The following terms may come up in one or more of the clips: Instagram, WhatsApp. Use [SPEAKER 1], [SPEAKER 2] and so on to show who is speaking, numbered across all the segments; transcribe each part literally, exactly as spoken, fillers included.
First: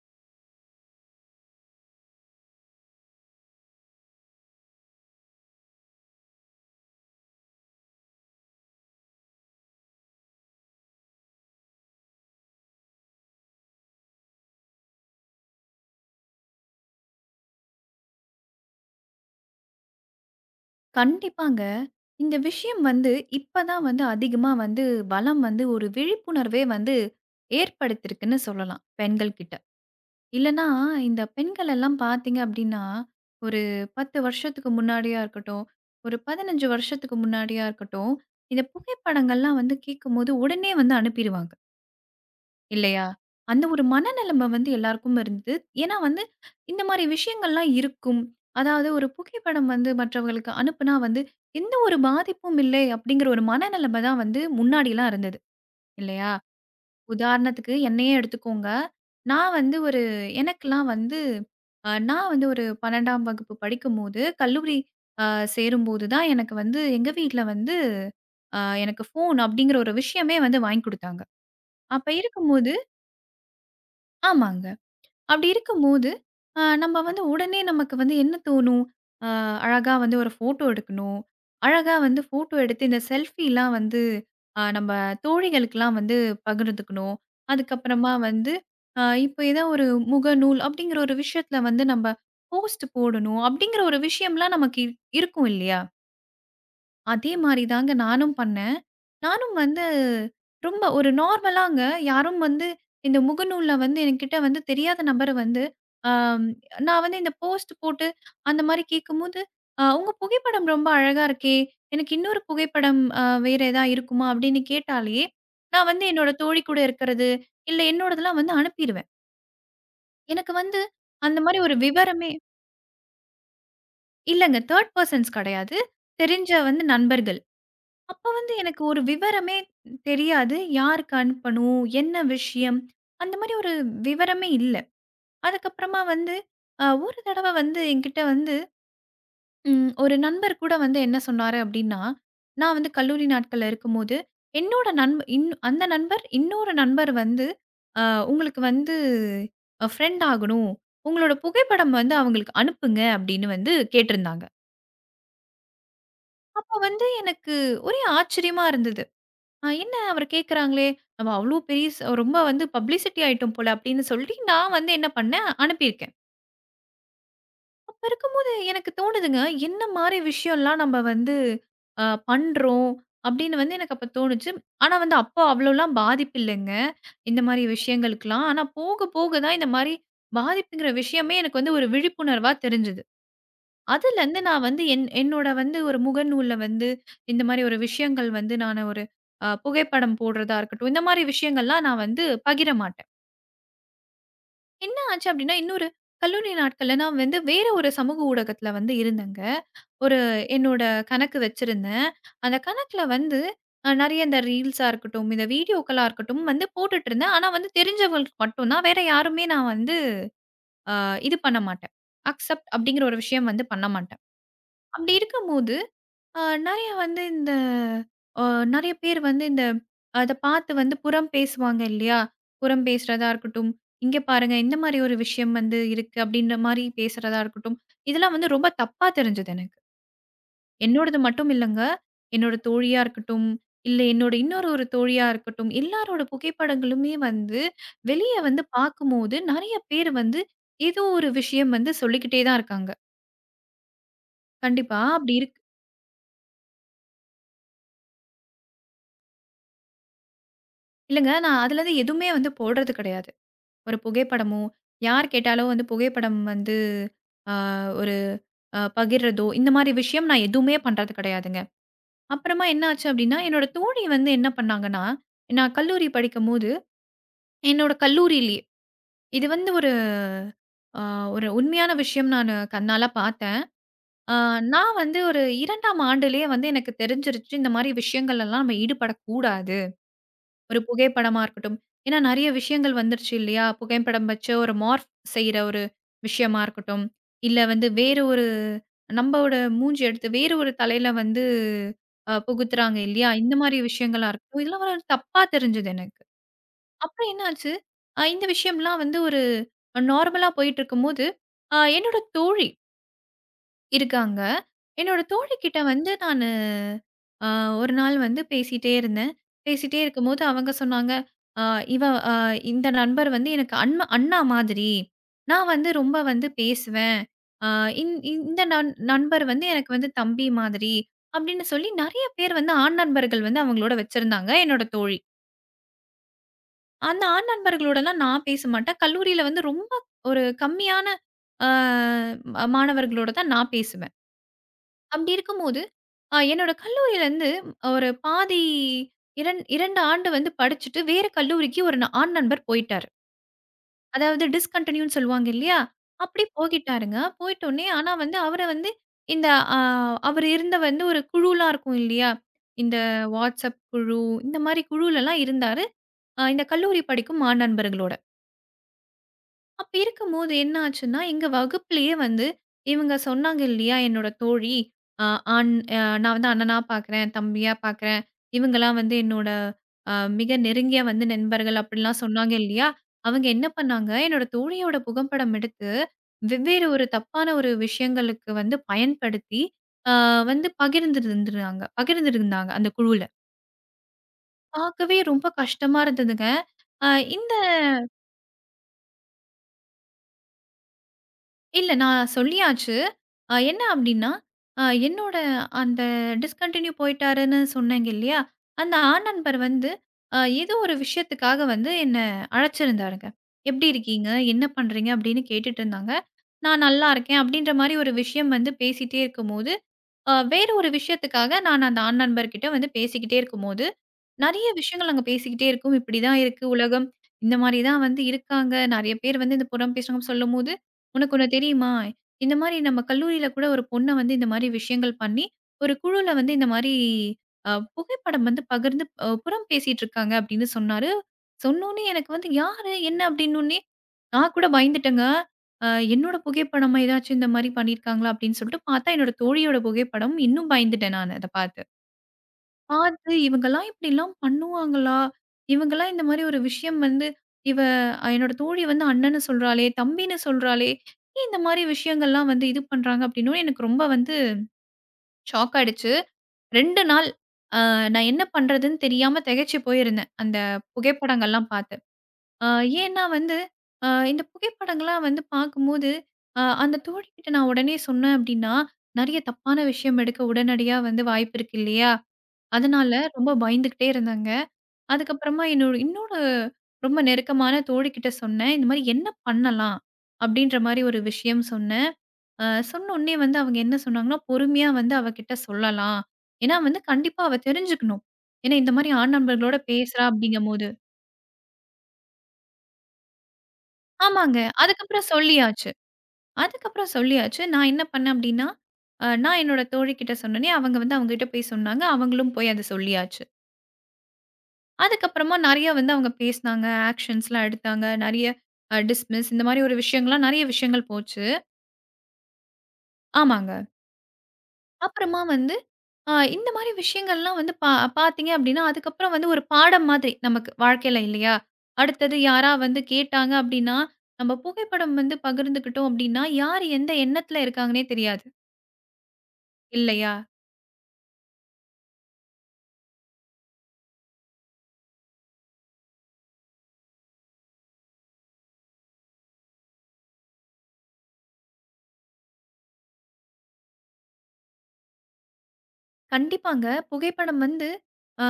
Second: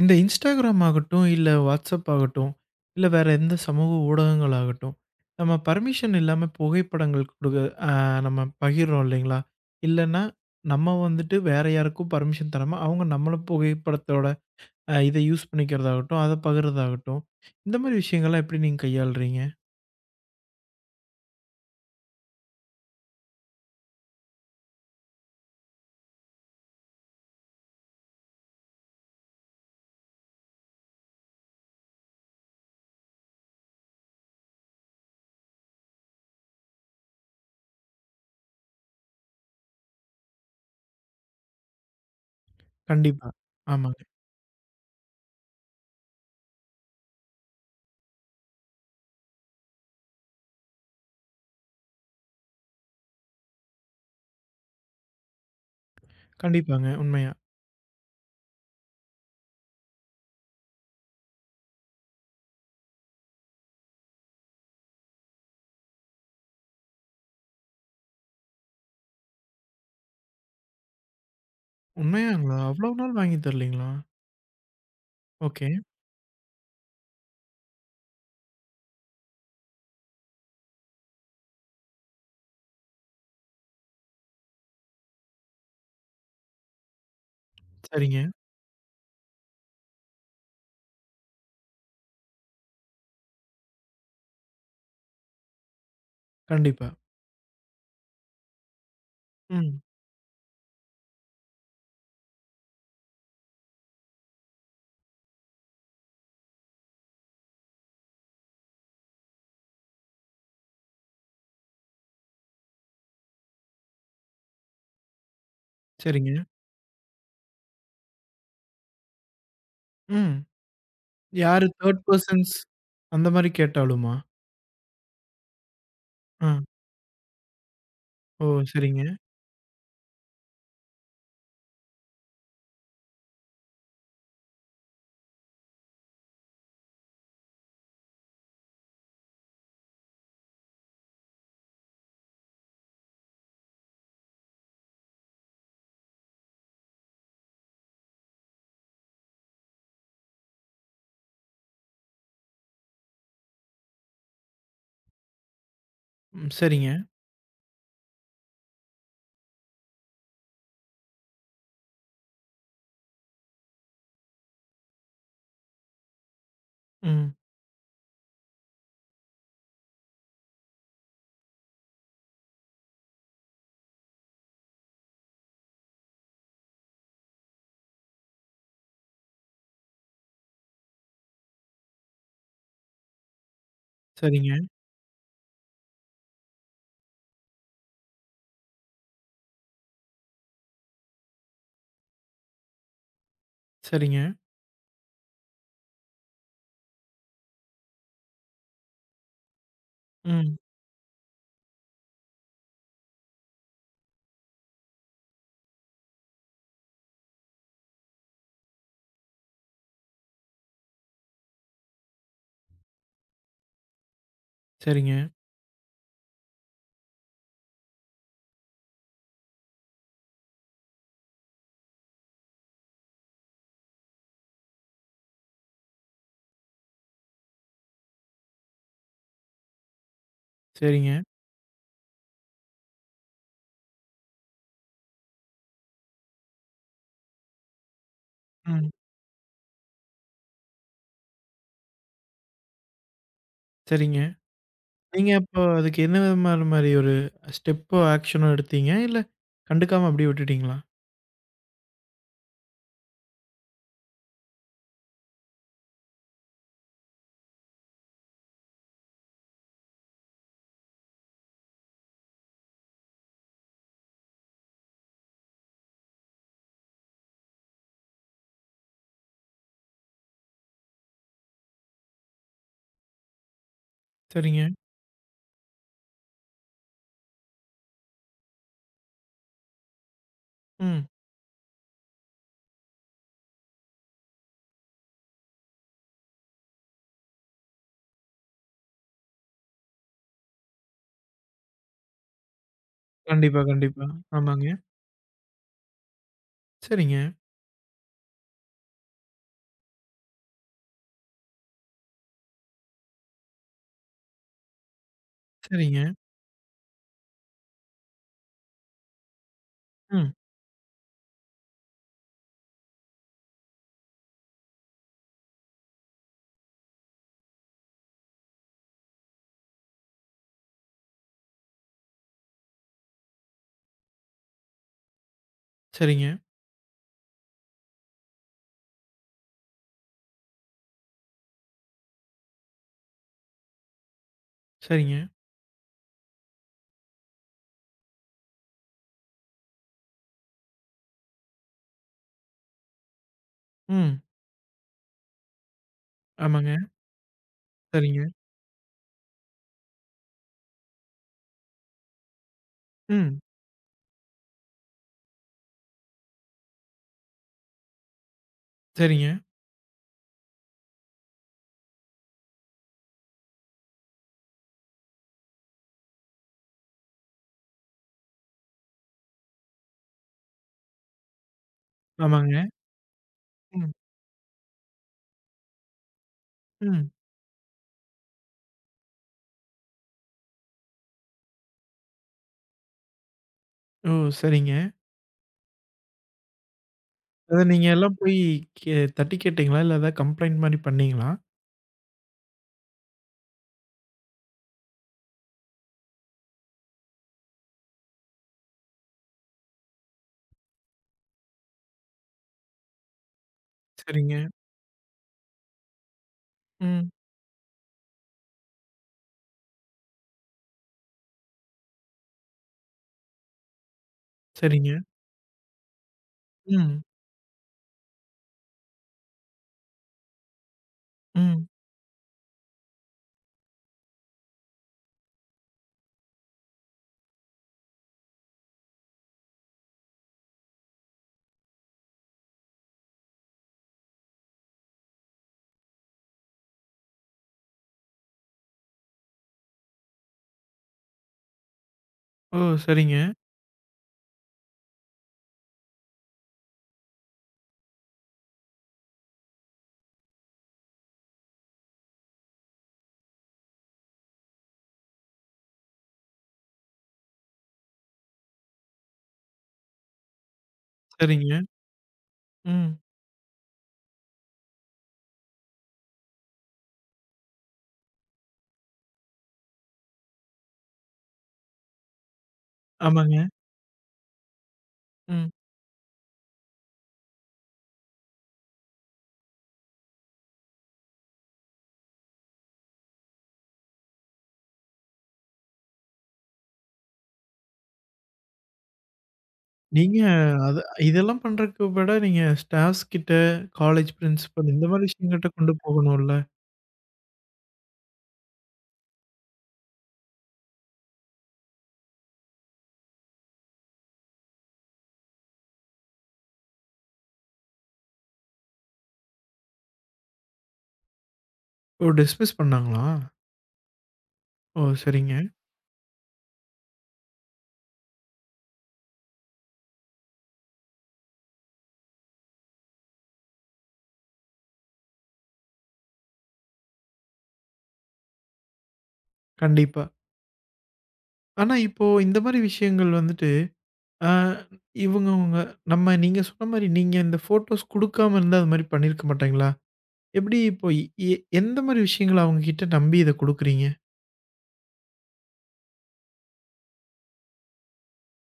[SPEAKER 1] இந்த Instagram ஆகட்டும், இல்ல WhatsApp ஆகட்டும், இல்ல வேற எந்த சமூக ஊடகங்கள் ஆகட்டும், நம்ம பர்மிஷன் இல்லாம புகைப்படங்கள் குடுக்க அ நம்ம பகிர்றோம் இல்லைங்களா? இல்லன்னா, நம்ம வந்துட்டு வேற யாருக்கும் பர்மிஷன் தராம, அவங்க நம்மள புகைப்படத்தோட அ இத யூஸ் பண்ணிக்கிறதாகட்டும், அத பகிர்றதாகட்டும், இந்த மாரி விஷயங்கள்லாம் எப்படி நீங்க கையாளுறீங்க?
[SPEAKER 2] கண்டிப்பாங்க. இந்த விஷயம் வந்து இப்ப தான் வந்து அதிகமா வந்து வலம் வந்து ஒரு விழிப்புணர்வே வந்து ஏற்படுத்தியிருக்குன்னு சொல்லலாம் பெண்கள் கிட்ட. இல்லன்னா இந்த பெண்கள் எல்லாம் பார்த்தீங்க அப்டின்னா, ஒரு பத்து வருஷத்துக்கு முன்னாடியா இருக்கட்டும், ஒரு பதினைந்து வருஷத்துக்கு முன்னாடியா இருக்கட்டும், இந்த புகைப்படங்கள்லாம் வந்து கேட்கும்போது உடனே வந்து அனுப்பிருவாங்க. இல்லையா?
[SPEAKER 1] கண்டிப்பா.
[SPEAKER 2] அந்த ஒரு
[SPEAKER 1] ஆமாங்க.
[SPEAKER 2] மனநிலைமை வந்து எல்லாருக்கும் இருந்தது. ஏன்னா வந்து இந்த மாரி விஷயங்கள்லாம் இருக்கும். அதாவது ஒரு புகைப்படம் வந்து மற்றவர்களுக்கு அனுப்புனா வந்து எந்த ஒரு பாதிப்பும் இல்லை அப்படிங்கிற ஒரு மனநிலைமை தான் வந்து முன்னாடிலாம் இருந்தது. இல்லையா?
[SPEAKER 1] கண்டிப்பாங்க. உண்மையா.
[SPEAKER 2] உதாரணத்துக்கு என்னையே எடுத்துக்கோங்க. நான் வந்து ஒரு எனக்கெல்லாம் வந்து அ நான் வந்து ஒரு பன்னிரண்டாம் வகுப்பு படிக்கும்போது, கல்லூரி அ சேரும்போது தான் எனக்கு வந்து எங்க வீட்ல வந்து அ எனக்கு ஃபோன் அப்படிங்கிற ஒரு விஷயமே வந்து வாங்கி குடுத்தாங்க. அப்ப
[SPEAKER 1] உண்மையாங்களா?
[SPEAKER 2] இருக்கும்போது
[SPEAKER 1] அவ்வளோ நாள் வாங்கி தரலைங்களா?
[SPEAKER 2] ஆமாங்க. அப்படி
[SPEAKER 1] ஓகே.
[SPEAKER 2] இருக்கும்போது, அ நம்ம வந்து உடனே நமக்கு வந்து என்ன தோணும்? அ அழகா வந்து ஒரு ஃபோட்டோ எடுக்கணும். அழகா வந்து ஃபோட்டோ எடுத்து இந்த செல்ஃபிலாம் வந்து அ நம்ம தோழிகளுக்கெல்லாம் வந்து பகிர்ந்துக்கணும். அதுக்கப்புறமா
[SPEAKER 1] சரிங்க.
[SPEAKER 2] வந்து அ இப்போ ஏதோ ஒரு முகநூல் அப்படிங்கிற ஒரு விஷயத்தில வந்து நம்ம போஸ்ட் போடணும். அப்படிங்கிற ஒரு விஷயம்லாம் நமக்கு இரு- இருக்கும் இல்லையா?
[SPEAKER 1] கண்டிப்பா.
[SPEAKER 2] அதே மாரி தாங்க நானும் பண்ணேன். நானும்
[SPEAKER 1] ம்.
[SPEAKER 2] வந்து ரொம்ப ஒரு நார்மலாங்க யாரும் வந்து இந்த முகநூல்ல வந்து என்கிட்ட வந்து தெரியாத நபர் வந்து, அம் நான் வந்து இந்த போஸ்ட் போட்டு அந்த மாரி கேட்கும்போது, அ "உங்க புகைப்படம் ரொம்ப அழகா இருக்கே! எனக்கு இன்னொரு புகைப்படம் அ வேற எதா இருக்குமா?" அப்படின்னு கேட்டாலே, நான் வந்து என்னோட
[SPEAKER 1] சரிங்க.
[SPEAKER 2] தோழி கூட இருக்கிறது, இல்ல என்னோடதெல்லாம் வந்து அனுப்பிருவேன்.
[SPEAKER 1] ம்.
[SPEAKER 2] எனக்கு வந்து அந்த மாரி
[SPEAKER 1] யாரு
[SPEAKER 2] ஒரு
[SPEAKER 1] மூன்று
[SPEAKER 2] விவரமே
[SPEAKER 1] பெர்சன்ஸ் அந்த மாரி கேட்டாலுமா?
[SPEAKER 2] இல்லங்க. த்ரீ பெர்சன்ஸ் கெடையாது.
[SPEAKER 1] ஆ.
[SPEAKER 2] தெரிஞ்ச வந்து நண்பர்கள். அப்ப
[SPEAKER 1] ஓ!
[SPEAKER 2] வந்து எனக்கு ஒரு
[SPEAKER 1] சரிங்க.
[SPEAKER 2] விவரமே தெரியாது. யாருக்கு அனுப்பணும்? என்ன விஷயம்? அந்த மாரி ஒரு விவரமே இல்ல. அதுக்கப்புறமா வந்து அ ஒரு தடவ வந்து என்கிட்ட வந்து ம் ஒரு நண்பர் கூட வந்து என்ன சொன்னாரு அப்டின்னா, நான் வந்து கல்லூரி நாட்கள்ல இருக்கும்போது, என்னோட நண்ப இன் அந்த நண்பர் இன்னொரு நண்பர் வந்து, "அ உங்களுக்கு வந்து அ ஃப்ரெண்ட் ஆகணும். உங்களோட புகைப்படம் வந்து அவங்களுக்கு அனுப்புங்க" அப்டின்னு வந்து கேட்டிருந்தாங்க.
[SPEAKER 1] ம்.
[SPEAKER 2] அப்ப
[SPEAKER 1] சரிங்க.
[SPEAKER 2] வந்து எனக்கு ஒரே ஆச்சரியமா இருந்தது. ஆ என்ன அவரு கேட்குறாங்களே! நம்ம அவ்ளோ பெரிய ஸ் ரொம்ப வந்து பப்ளிசிட்டி ஆயிட்டோம் போல அப்படின்னு சொல்லி, நான் வந்து என்ன பண்ணேன், அனுப்பியிருக்கேன்.
[SPEAKER 1] ம்.
[SPEAKER 2] அப்ப இருக்கும்போது எனக்கு தோணுதுங்க, என்ன மாரி விஷயம்லாம் நம்ம வந்து அ பண்றோம் அப்படின்னு வந்து எனக்கு அப்ப தோணுச்சு. ஆனா வந்து அப்போ அவ்வளோலாம் பாதிப்பு இல்லங்க. இந்த மாரி விஷயங்களுக்கெல்லாம். ஆனா போக போக தான் இந்த மாரி பாதிப்புங்கிற விஷயமே எனக்கு வந்து ஒரு விழிப்புணர்வா தெரிஞ்சது. அதுலருந்து
[SPEAKER 1] சரிங்க.
[SPEAKER 2] நான் வந்து என் என்னோட வந்து ஒரு முகநூல்ல வந்து இந்த மாரி ஒரு விஷயங்கள் வந்து நானு ஒரு அ புகைப்படம் போடுறதா இருக்கட்டும், இந்த மாரி விஷயங்கள்லாம் நான் வந்து பகிர மாட்டேன்.
[SPEAKER 1] சரிங்க.
[SPEAKER 2] என்ன ஆச்சு அப்டின்னா, இன்னொரு கல்லூரி நாட்கள்ல நான் வந்து வேற ஒரு சமூக ஊடகத்துல வந்து இருந்தேங்க. ஒரு
[SPEAKER 1] ம்.
[SPEAKER 2] என்னோட கணக்கு வச்சிருந்தேன். அந்த கணக்குல வந்து அ நெறைய இந்த ரீல்ஸா இருக்கட்டும், இந்த வீடியோக்களா இருக்கட்டும் வந்து போட்டுட்டுருந்தேன். ஆனா வந்து தெரிஞ்சவங்களுக்கு மட்டும் தான். வேற யாருமே நான் வந்து அ இது பண்ண மாட்டேன். அக்செப்ட் அப்டிங்கிற ஒரு விஷயம் வந்து பண்ண மாட்டேன். அப்டி
[SPEAKER 1] சரிங்க.
[SPEAKER 2] இருக்கும்போது ஆ நெறைய வந்து இந்த அ நெறைய பேர் வந்து இந்த அத பார்த்து வந்து புறம் பேசுவாங்க இல்லையா? புறம் பேசுறதா இருக்கட்டும், "இங்க பாருங்க இந்த மாரி ஒரு விஷயம் வந்து இருக்கு." அப்படின்ற மாரி பேசுறதா இருக்கட்டும். இதெல்லாம் வந்து ரொம்ப தப்பா தெரிஞ்சது எனக்கு.
[SPEAKER 1] சரிங்க.
[SPEAKER 2] என்னோடது மட்டும் இல்லங்க. என்னோட தோழியா இருக்கட்டும், இல்ல என்னோட இன்னொரு ஒரு தோழியா இருக்கட்டும், எல்லாரோட புகைப்படங்களுமே வந்து வெளிய வந்து
[SPEAKER 1] ம்.
[SPEAKER 2] பார்க்கும்போது நெறைய பேர் வந்து ஏதோ ஒரு விஷயம் வந்து சொல்லிக்கிட்டே தான் இருக்காங்க.
[SPEAKER 1] சரிங்க.
[SPEAKER 2] கண்டிப்பா
[SPEAKER 1] நீங்க
[SPEAKER 2] அப்படி இருக்கு
[SPEAKER 1] அப்போ அதுக்கு என்ன விதமான மாரி ஒரு ஸ்டெப்போ, ஆக்ஷனோ எடுத்தீங்க? இல்ல கண்டுக்காம அப்படியே விட்டுட்டீங்களா?
[SPEAKER 2] இல்லங்க நான் அதுலருந்து எதுவுமே வந்து போடுறது கிடையாது. ஒரு புகைப்படமோ, யார் கேட்டாலும் வந்து புகைப்படம் வந்து அ ஒரு அ பகிர்றதோ, இந்த மாரி விஷயம் நான் எதுவுமே பண்றது கிடையாதுங்க. அப்புறமா என்ன ஆச்சு அப்டின்னா, என்னோட தோழி வந்து என்ன பண்ணாங்கன்னா, நான் கல்லூரி படிக்கும்போது, என்னோட கல்லூரியிலேயே இது வந்து ஒரு அ ஒரு உண்மையான விஷயம் நானு கண்ணால பார்த்தேன். அ
[SPEAKER 1] சரிங்க.
[SPEAKER 2] நான் வந்து ஒரு இரண்டாம் ஆண்டுலேயே வந்து எனக்கு தெரிஞ்சிருச்சு, இந்த மாரி விஷயங்கள்லலாம் நம்ம ஈடுபடக்கூடாது. ஒரு
[SPEAKER 1] ம்.
[SPEAKER 2] புகைப்படமா இருக்கட்டும். ஏன்னா நெறைய விஷயங்கள் வந்துருச்சு இல்லையா? புகைப்படம் வச்சு ஒரு மார்ஃப் செய்ற ஒரு விஷயமா இருக்கட்டும். இல்ல வந்து வேறு ஒரு நம்பவோட மூஞ்சி எடுத்து வேறு ஒரு தலையில வந்து அ புகுத்துறாங்க இல்லையா? இந்த
[SPEAKER 1] கண்டிப்பா,
[SPEAKER 2] மாரி
[SPEAKER 1] கண்டிப்பா.
[SPEAKER 2] விஷயங்களா இருக்கட்டும்.
[SPEAKER 1] ஆமாங்க.
[SPEAKER 2] இதெல்லாம் ஒரு தப்பா தெரிஞ்சது எனக்கு.
[SPEAKER 1] சரிங்க.
[SPEAKER 2] அப்புறம் என்னாச்சு, அ இந்த விஷயம்லாம் வந்து ஒரு நார்மலா போயிட்டுருக்கும்போது, அ என்னோட தோழி இருக்காங்க. என்னோட தோழிகிட்ட
[SPEAKER 1] சரிங்க.
[SPEAKER 2] வந்து நானு அ ஒரு நாள் வந்து பேசிட்டே இருந்தேன். பேசிட்டே
[SPEAKER 1] ம்.
[SPEAKER 2] இருக்கும்போது அவங்க சொன்னாங்க, "அ இவ அ இந்த நண்பர் வந்து எனக்கு அண்ம அண்ணா மாதிரி. நான் வந்து ரொம்ப வந்து பேசுவேன். அ இந் இந்த நண் நண்பர் வந்து எனக்கு வந்து தம்பி மாதிரி." அப்படின்னு சொல்லி நெறைய பேர் வந்து ஆண் நண்பர்கள் வந்து அவங்களோட வச்சிருந்தாங்க என்னோட தோழி.
[SPEAKER 1] சரிங்க.
[SPEAKER 2] அந்த ஆண் நண்பர்களோடலாம் நான் பேச மாட்டேன். கல்லூரியில வந்து ரொம்ப ஒரு கம்மியான அ மாணவர்களோட தான் நான் பேசுவேன்.
[SPEAKER 1] சரிங்க.
[SPEAKER 2] அப்படி இருக்கும்போது ஆ என்னோட கல்லூரியிலருந்து ஒரு பாதி ரெண்டு ரெண்டு ஆண்டு வந்து படிச்சுட்டு, வேற கல்லூரிக்கு ஒரு ந- ஆண் நண்பர் போயிட்டாரு.
[SPEAKER 1] ம்.
[SPEAKER 2] அதாவது டிஸ்கன்டினியூன்னு சொல்லுவாங்க இல்லையா? அப்படி
[SPEAKER 1] ஆமாங்க.
[SPEAKER 2] போகிட்டாருங்க. போயிட்டோனே ஆனா
[SPEAKER 1] சரிங்க.
[SPEAKER 2] வந்து அவர வந்து இந்த அ அவர் இருந்த வந்து ஒரு குழுலாம் இருக்கும் இல்லையா? இந்த
[SPEAKER 1] ம்.
[SPEAKER 2] WhatsApp குழு, இந்த மாரி குழுலலாம் இருந்தாரு. அ இந்த கல்லூரி படிக்கும் மாண் நண்பர்களோட.
[SPEAKER 1] சரிங்க.
[SPEAKER 2] அப்படி இருக்கும்போது என்ன ஆச்சுன்னா, எங்க வகுப்பிலேயே வந்து இவங்க சொன்னாங்க இல்லையா, என்னோட தோழி அ ஆண் அ நான் வந்து அண்ணனா பார்க்குறேன், தம்பியா பார்க்குறேன். இவங்கலாம் வந்து என்னோட அ மிக நெருங்கிய வந்து நண்பர்கள் அப்படிலாம் சொன்னாங்க
[SPEAKER 1] ஆமாங்க.
[SPEAKER 2] இல்லையா, அவங்க என்ன
[SPEAKER 1] ம்.
[SPEAKER 2] பண்ணாங்க, என்னோட தோழியோட புகைப்படம் எடுத்து வெவ்வேறு ஒரு
[SPEAKER 1] ம்.
[SPEAKER 2] தப்பான ஒரு விஷயங்களுக்கு வந்து பயன்படுத்தி, அ வந்து பகிர்ந்திருந்துறாங்க பகிர்ந்திருந்தாங்க அந்த குழுவுல.
[SPEAKER 1] ஓ! சரிங்க.
[SPEAKER 2] பார்க்கவே ரொம்ப கஷ்டமா இருந்ததுங்க. அ இந்த
[SPEAKER 1] அத நீங்க எல்லாம் போய் கே தட்டி கேட்டீங்களா? இல்ல ஏதாவது கம்ப்ளைண்ட் மாரி பண்ணீங்களா?
[SPEAKER 2] இல்ல. நான் சொல்லியாச்சு. அ என்ன அப்டின்னா, அ என்னோட அந்த டிஸ்கன்டின்யூ போயிட்டாருன்னு சொன்னேங்க இல்லையா? அந்த ஆண் நண்பர் வந்து அ ஏதோ ஒரு விஷயத்துக்காக வந்து என்ன அழைச்சிருந்தாருங்க. "எப்டி இருக்கீங்க?
[SPEAKER 1] சரிங்க.
[SPEAKER 2] என்ன பண்றீங்க?" அப்டின்னு கேட்டுட்டு இருந்தாங்க. நான் "நல்லா
[SPEAKER 1] ம்.
[SPEAKER 2] இருக்கேன்" அப்டின்ற மாரி ஒரு விஷயம் வந்து பேசிட்டே இருக்கும்போது, அ வேற ஒரு விஷயத்துக்காக நான் அந்த ஆண் நண்பர்கிட்ட வந்து பேசிக்கிட்டே இருக்கும்போது, நெறைய
[SPEAKER 1] சரிங்க.
[SPEAKER 2] விஷயங்கள் நாங்க பேசிக்கிட்டே இருக்கோம். இப்படிதான் இருக்கு
[SPEAKER 1] ம்.
[SPEAKER 2] உலகம். இந்த மாரி தான் வந்து இருக்காங்க. நெறைய பேர் வந்து இந்த புறம் பேசுறாங்கன்னு சொல்லும்போது, "உனக்கு ஒண்ணு
[SPEAKER 1] ம்.
[SPEAKER 2] தெரியுமா? இந்த மாரி நம்ம கல்லூரியில கூட ஒரு பொண்ண வந்து இந்த மாரி விஷயங்கள் பண்ணி, ஒரு குழுல வந்து இந்த மாரி அ புகைப்படம் வந்து பகிர்ந்து அ புறம் பேசிட்டு இருக்காங்க." அப்படின்னு சொன்னாரு. சொன்னோனே எனக்கு வந்து, "யாரு? என்ன?" அப்படின்னோனே நான் கூட பயந்துட்டேங்க. அ என்னோட புகைப்படமா ஏதாச்சும் இந்த மாரி பண்ணியிருக்காங்களா? அப்படின்னு சொல்லிட்டு பார்த்தா, என்னோட தோழியோட புகைப்படம். இன்னும் பயந்துட்டேன் நானு அத பார்த்து.
[SPEAKER 1] ஓ! சரிங்க.
[SPEAKER 2] பார்த்து இவங்கலாம் இப்படிலாம் பண்ணுவாங்களா? இவங்கலாம் இந்த மாரி ஒரு விஷயம் வந்து இவ அஹ் என்னோட தோழி வந்து அண்ணன்னு சொல்றாளே, தம்பின்னு சொல்றாளே, ஏன் இந்த மாரி விஷயங்கள்லாம் வந்து இது பண்றாங்க? அப்படின்னோனே எனக்கு ரொம்ப வந்து ஷாக் ஆயிடுச்சு. ரெண்டு நாள் அ நான் என்ன பண்றதுன்னு தெரியாம திகைச்சு போயிருந்தேன். அந்த
[SPEAKER 1] சரிங்க.
[SPEAKER 2] புகைப்படங்கள்லாம் பார்த்து. ஆ
[SPEAKER 1] ம்.
[SPEAKER 2] ஏன்னா வந்து, அ இந்த புகைப்படங்கள்லாம் வந்து பார்க்கும்போது, அ அந்த தோழிகிட்ட நான் உடனே சொன்னேன் அப்டின்னா, நெறைய தப்பான விஷயம் எடுக்க உடனடியா வந்து வாய்ப்பு இருக்கு இல்லையா? அதனால
[SPEAKER 1] ஆமாங்க.
[SPEAKER 2] ரொம்ப பயந்துகிட்டே இருந்தாங்க.
[SPEAKER 1] ம்.
[SPEAKER 2] அதுக்கப்புறமா என்னோட இன்னொரு ரொம்ப நெருக்கமான தோழிகிட்ட சொன்னேன். இந்த மாரி என்ன பண்ணலாம்? அப்டின்ற மாரி ஒரு விஷயம் சொன்னேன். அ சொன்னோனே வந்து அவங்க என்ன சொன்னாங்கன்னா, பொறுமையா வந்து அவ கிட்ட சொல்லலாம். ஏன்னா வந்து கண்டிப்பா அவ தெரிஞ்சுக்கணும். ஏன்னா இந்த மாரி ஆண் நண்பர்களோட
[SPEAKER 1] நீங்க
[SPEAKER 2] பேசுறா
[SPEAKER 1] அத
[SPEAKER 2] அப்டிங்கும்போது.
[SPEAKER 1] இதெல்லாம் பண்றதுக்கு விட நீங்க ஸ்டாஃப்ஸ் கிட்ட, காலேஜ்
[SPEAKER 2] ஆமாங்க.
[SPEAKER 1] பிரின்சிபல் இந்த மாரி
[SPEAKER 2] அதுக்கப்புறம்
[SPEAKER 1] விஷயங்கள்ட்ட கொண்டு
[SPEAKER 2] சொல்லியாச்சு.
[SPEAKER 1] போகணும்ல?
[SPEAKER 2] அதுக்கப்புறம் சொல்லியாச்சு. நான் என்ன பண்ணேன் அப்டின்னா, அ நான் என்னோட தோழிகிட்ட சொன்னோனே, அவங்க வந்து அவங்ககிட்ட போய் சொன்னாங்க. அவங்களும் போய் அத சொல்லியாச்சு. அதுக்கப்புறமா நெறைய வந்து அவங்க பேசினாங்க. ஆக்ஷன்ஸ்லாம் எடுத்தாங்க. நெறைய அ டிஸ்மிஸ் இந்த மாரி ஒரு விஷயங்கள்லாம் நெறைய விஷயங்கள் போச்சு.
[SPEAKER 1] ஓ! டிஸ்மிஸ் பண்ணாங்களா?
[SPEAKER 2] ஆமாங்க.
[SPEAKER 1] ஓ! சரிங்க.
[SPEAKER 2] அப்புறமா வந்து அ இந்த மாரி விஷயங்கள்லாம் வந்து பா பார்த்தீங்க அப்டின்னா, அதுக்கப்புறம் வந்து ஒரு பாடம் மாதிரி நமக்கு வாழ்க்கையில இல்லையா? அடுத்தது யாரா வந்து கேட்டாங்க அப்டின்னா, நம்ம புகைப்படம் வந்து பகிர்ந்துக்கிட்டோம் அப்டின்னா, யார் எந்த எண்ணத்துல இருக்காங்கன்னே தெரியாது.
[SPEAKER 1] கண்டிப்பா.
[SPEAKER 2] இல்லையா?
[SPEAKER 1] ஆனா இப்போ இந்த மாரி விஷயங்கள் வந்துட்டு, ஆ இவங்கவங்க நம்ம நீங்க சொன்ன மாரி நீங்க இந்த ஃபோட்டோஸ் குடுக்காம இருந்தா அது மாரி பண்ணியிருக்க மாட்டாங்களா? எப்படி இப்போ எ எ- எந்த மாரி விஷயங்கள அவங்க கிட்ட நம்பி இத குடுக்குறீங்க?
[SPEAKER 2] கண்டிப்பாங்க. புகைப்படம் வந்து அ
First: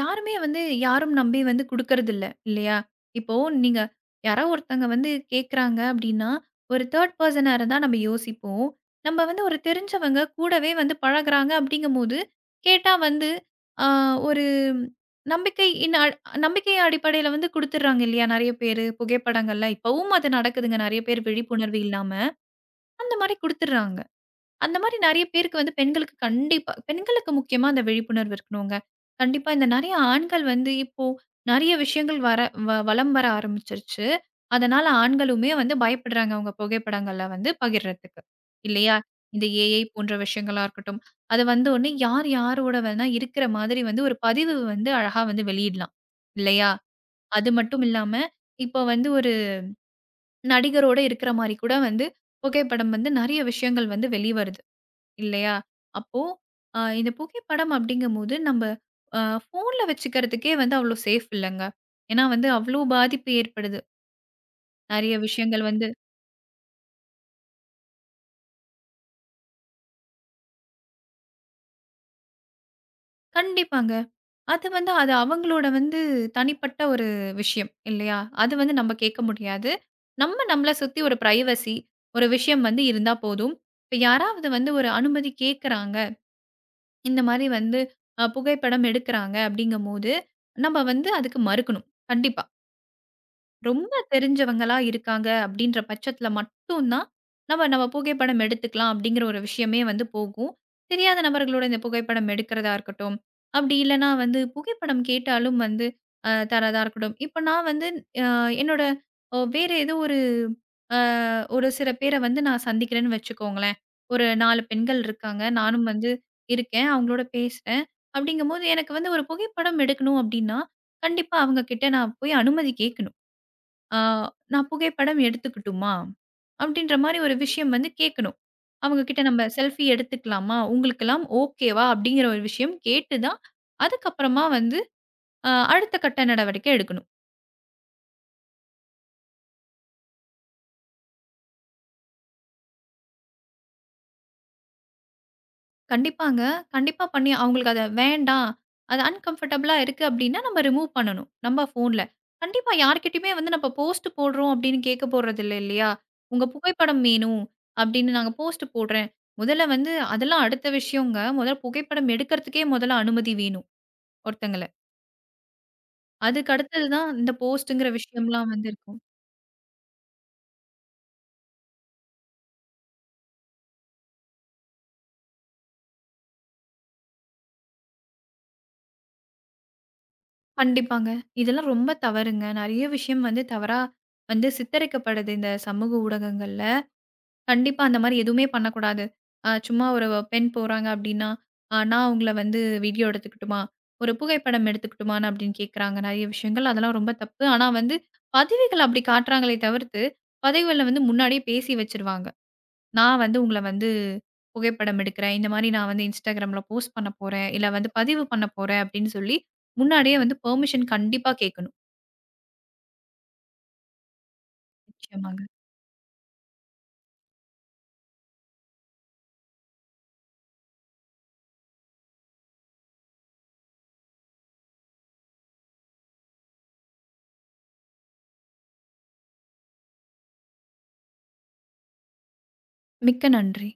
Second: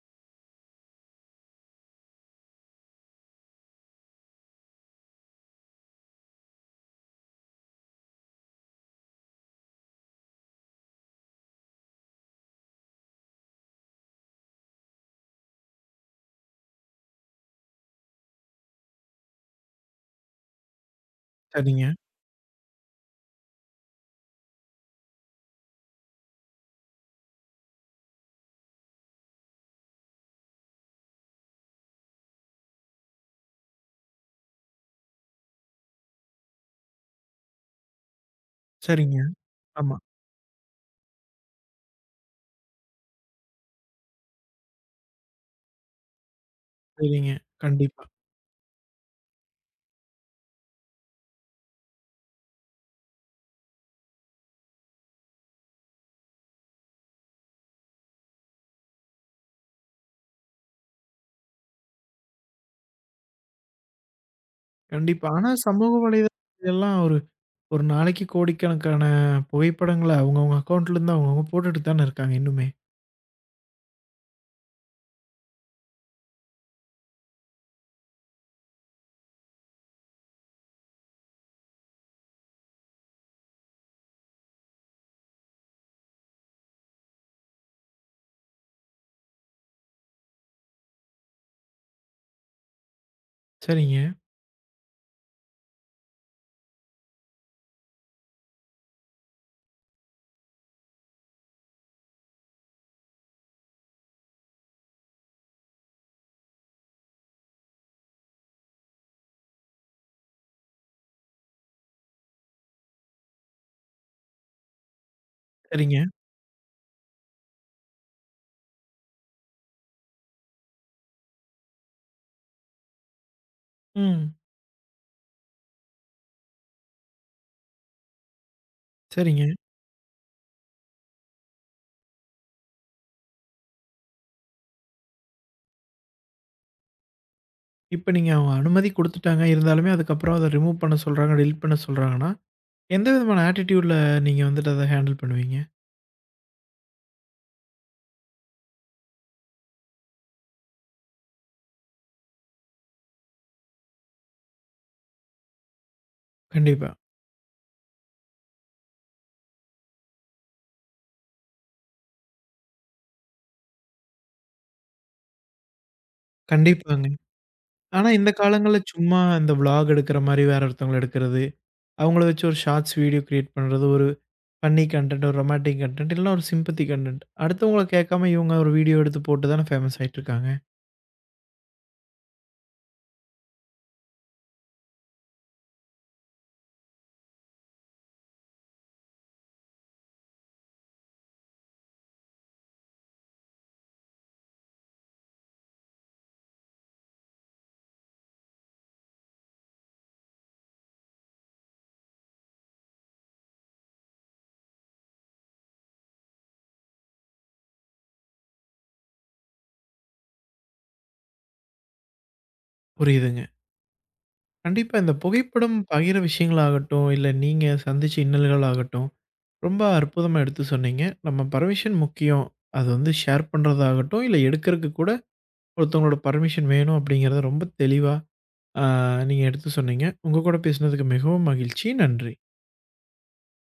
[SPEAKER 2] யாருமே வந்து யாரும் நம்பி வந்து குடுக்கறதில்ல, இல்லையா? இப்போ நீங்க யாரோ ஒருத்தங்க வந்து கேட்கறாங்க அப்படின்னா, ஒரு தேர்ட் பெர்சனா இருந்தா நம்ம யோசிப்போம். நம்ம வந்து ஒரு தெரிஞ்சவங்க கூடவே வந்து பழகுறாங்க அப்படிங்கும்போது, கேட்டா வந்து அ ஒரு நம்பிக்கை இன் அ நம்பிக்கை அடிப்படையில வந்து குடுத்துடுறாங்க இல்லையா? நெறைய பேரு புகைப்படங்கள்லாம் இப்பவும் அது நடக்குதுங்க. நெறைய பேர் விழிப்புணர்வு
[SPEAKER 1] சரிங்க,
[SPEAKER 2] இல்லாம அந்த மாரி குடுத்துடுறாங்க. அந்த மாரி நெறைய பேருக்கு வந்து பெண்களுக்கு கண்டிப்பா பெண்களுக்கு முக்கியமா அந்த விழிப்புணர்வு இருக்கணுங்க. கண்டிப்பா இந்த நெறைய ஆண்கள் வந்து இப்போ நெறைய விஷயங்கள் வர வ வலம் வர ஆரம்பிச்சுருச்சு. அதனால ஆண்களுமே வந்து பயப்படுறாங்க அவங்க புகைப்படங்கள வந்து பகிர்றதுக்கு. இல்லையா?
[SPEAKER 1] சரிங்க.
[SPEAKER 2] இந்த ஏஐ
[SPEAKER 1] ஆமா.
[SPEAKER 2] போன்ற விஷயங்களா இருக்கட்டும். அது வந்தோனே யார் யாரோட வேணா இருக்கிற மாதிரி வந்து ஒரு பதிவு வந்து அழகா வந்து வெளியிடலாம். இல்லையா?
[SPEAKER 1] சரிங்க.
[SPEAKER 2] அது மட்டும்
[SPEAKER 1] கண்டிப்பா,
[SPEAKER 2] இல்லாம இப்போ வந்து ஒரு நடிகரோட இருக்கிற மாரி கூட வந்து புகைப்படம் வந்து நெறைய விஷயங்கள் வந்து வெளிவருது. இல்லையா? அப்போ அ இந்த புகைப்படம் அப்படிங்கும்போது, நம்ப அ ஃபோன்ல வச்சுக்கிறதுக்கே வந்து அவ்ளோ சேஃப் இல்லங்க. ஏன்னா வந்து அவ்ளோ பாதிப்பு ஏற்படுது. நெறைய
[SPEAKER 1] கண்டிப்பா. ஆனா
[SPEAKER 2] விஷயங்கள் வந்து
[SPEAKER 1] சமூக வலைதளம் எல்லாம் ஒரு ஒரு நாளைக்கு கோடிக்கணக்கான புகைப்படங்கள அவங்கவங்க அக்கவுண்ட்ல இருந்து அவங்கவங்க போட்டுட்டு தானே இருக்காங்க இன்னுமே.
[SPEAKER 2] கண்டிப்பாங்க. அது வந்து அது அவங்களோட வந்து தனிப்பட்ட ஒரு விஷயம் இல்லையா? அது வந்து நம்ம கேட்க முடியாது. நம்ம நம்மள சுத்தி ஒரு பிரைவசி, ஒரு விஷயம் வந்து இருந்தா போதும். இப்ப யாராவது வந்து ஒரு அனுமதி கேட்கறாங்க, இந்த மாரி வந்து அ புகைப்படம் எடுக்குறாங்க அப்படிங்கும்போது, நம்ம வந்து அதுக்கு மறுக்கணும். கண்டிப்பா. ரொம்ப
[SPEAKER 1] சரிங்க,
[SPEAKER 2] தெரிஞ்சவங்களா இருக்காங்க அப்படின்ற பட்சத்துல மட்டும் தான் நம்ம நம்ம புகைப்படம் எடுத்துக்கலாம் அப்படிங்கிற ஒரு விஷயமே வந்து போகும். தெரியாத நபர்களோட இந்த புகைப்படம் எடுக்கிறதா இருக்கட்டும், அப்படி இல்லன்னா வந்து புகைப்படம் கேட்டாலும் வந்து அ தர்றதா இருக்கட்டும். இப்ப நான் வந்து அ என்னோட அ வேற ஏதோ ஒரு அ ஒரு சில பேர வந்து நான் சந்திக்கிறேன்னு வச்சுக்கோங்களேன். ஒரு நாலு பெண்கள் இருக்காங்க. நானும்
[SPEAKER 1] சரிங்க.
[SPEAKER 2] வந்து இருக்கேன். அவங்களோட பேசுறேன். அப்படிங்கும்போது எனக்கு வந்து ஒரு புகைப்படம் எடுக்கணும் அப்படின்னா, கண்டிப்பா அவங்க கிட்ட நான் போய் அனுமதி கேட்கணும். ஆ,
[SPEAKER 1] ம்.
[SPEAKER 2] "நான் புகைப்படம் எடுத்துக்கட்டுமா?" அப்படின்ற மாரி ஒரு விஷயம் வந்து கேட்கணும். அவங்க கிட்ட நம்ம
[SPEAKER 1] சரிங்க.
[SPEAKER 2] செல்ஃபி எடுத்துக்கலாமா? உங்களுக்கெல்லாம் ஓகேவா? அப்படிங்கிற ஒரு விஷயம் கேட்டு தான், அதுக்கப்புறமா வந்து அ அடுத்த கட்ட நடவடிக்கை எடுக்கணும்.
[SPEAKER 1] இப்ப நீங்க அவங்க அனுமதி குடுத்துட்டாங்க. இருந்தாலுமே அதுக்கப்புறம் அத ரிமூவ் பண்ண சொல்றாங்க, டெலீட் பண்ண சொல்றாங்கன்னா, எந்த விதமான ஆட்டிட்யூட்ல நீங்க வந்துட்டு அத ஹேண்டில் பண்ணுவீங்க?
[SPEAKER 2] கண்டிப்பாங்க. கண்டிப்பா பண்ணி அவங்களுக்கு அத வேண்டாம். அது அன்கம்ஃபர்டபுளா இருக்கு அப்டின்னா, நம்ம ரிமூவ் பண்ணணும். நம்ம ஃபோன்ல. கண்டிப்பா யார்கிட்டயுமே வந்து நம்ம போஸ்ட் போடுறோம் அப்டின்னு கேட்க போறதில்ல இல்லையா? உங்க
[SPEAKER 1] கண்டிப்பா,
[SPEAKER 2] புகைப்படம் வேணும் அப்டின்னு நாங்க போஸ்ட் போடுறேன். முதல்ல வந்து அதெல்லாம் அடுத்த விஷயங்க. முதல்ல புகைப்படம் எடுக்கிறதுக்கே முதல்ல அனுமதி வேணும் ஒருத்தங்கள. அதுக்கு அடுத்தது
[SPEAKER 1] கண்டிப்பாங்க.
[SPEAKER 2] தான் இந்த போஸ்ட்ங்கிற
[SPEAKER 1] ஆனா, இந்த
[SPEAKER 2] விஷயம்லாம் வந்து
[SPEAKER 1] காலங்கள்ல
[SPEAKER 2] இருக்கும்.
[SPEAKER 1] சும்மா இந்த விளாக் எடுக்கிற மாரி வேற ஒருத்தவங்கள எடுக்கிறது, அவங்கள வச்சு ஒரு ஷார்ட்ஸ் வீடியோ கிரியேட் பண்றது, ஒரு ஃபன்னி கன்டென்ட், ஒரு ரொமான்டிக் கன்டென்ட், இல்லனா ஒரு சிம்பத்தி கன்டென்ட். அடுத்தவங்கள கேட்காம இவங்க ஒரு வீடியோ எடுத்து போட்டு தானே ஃபேமஸ் ஆயிட்டுருக்காங்க.
[SPEAKER 2] கண்டிப்பாங்க. இதெல்லாம் ரொம்ப தவறுங்க. நெறைய விஷயம் வந்து தவறா வந்து சித்தரிக்கப்படுது இந்த சமூக ஊடகங்கள்ல. கண்டிப்பா அந்த மாரி எதுவுமே பண்ணக்கூடாது. அ சும்மா ஒரு பெண் போறாங்க அப்டின்னா, அ நான் அவங்கள வந்து வீடியோ எடுத்துக்கட்டுமா? ஒரு புகைப்படம் எடுத்துக்கட்டுமான்னு அப்டின்னு கேட்குறாங்க. நெறைய விஷயங்கள் அதெல்லாம் ரொம்ப தப்பு. ஆனா வந்து பதவிகள் அப்டி காட்டுறாங்களே தவிர்த்து, பதவிகள்ல வந்து முன்னாடியே பேசி வச்சுருவாங்க. நான் வந்து உங்கள வந்து புகைப்படம் எடுக்கிறேன். இந்த மாரி நான் வந்து Instagramல போஸ்ட் பண்ண போறேன். இல்ல வந்து பதிவு பண்ண போறேன் அப்டின்னு சொல்லி, முன்னாடியே வந்து பெர்மிஷன் கண்டிப்பா கேட்கணும்.
[SPEAKER 1] புரியுதுங்க. கண்டிப்பா இந்த
[SPEAKER 2] நிச்சயமாங்க.
[SPEAKER 1] புகைப்படம் பகிர விஷயங்களாகட்டும், இல்ல நீங்க சந்திச்ச இன்னல்கள் ஆகட்டும், ரொம்ப அற்புதமா எடுத்து சொன்னீங்க. நம்ம பர்மிஷன் முக்கியம். அது வந்து ஷேர் பண்றதாகட்டும், இல்ல எடுக்கிறதுக்கு கூட ஒருத்தவங்களோட பர்மிஷன் வேணும் அப்படிங்கிறத ரொம்ப தெளிவா ஆ, நீங்க எடுத்து சொன்னீங்க. உங்க கூட பேசினதுக்கு மிகவும் மகிழ்ச்சி. நன்றி.
[SPEAKER 2] மிக்க நன்றி.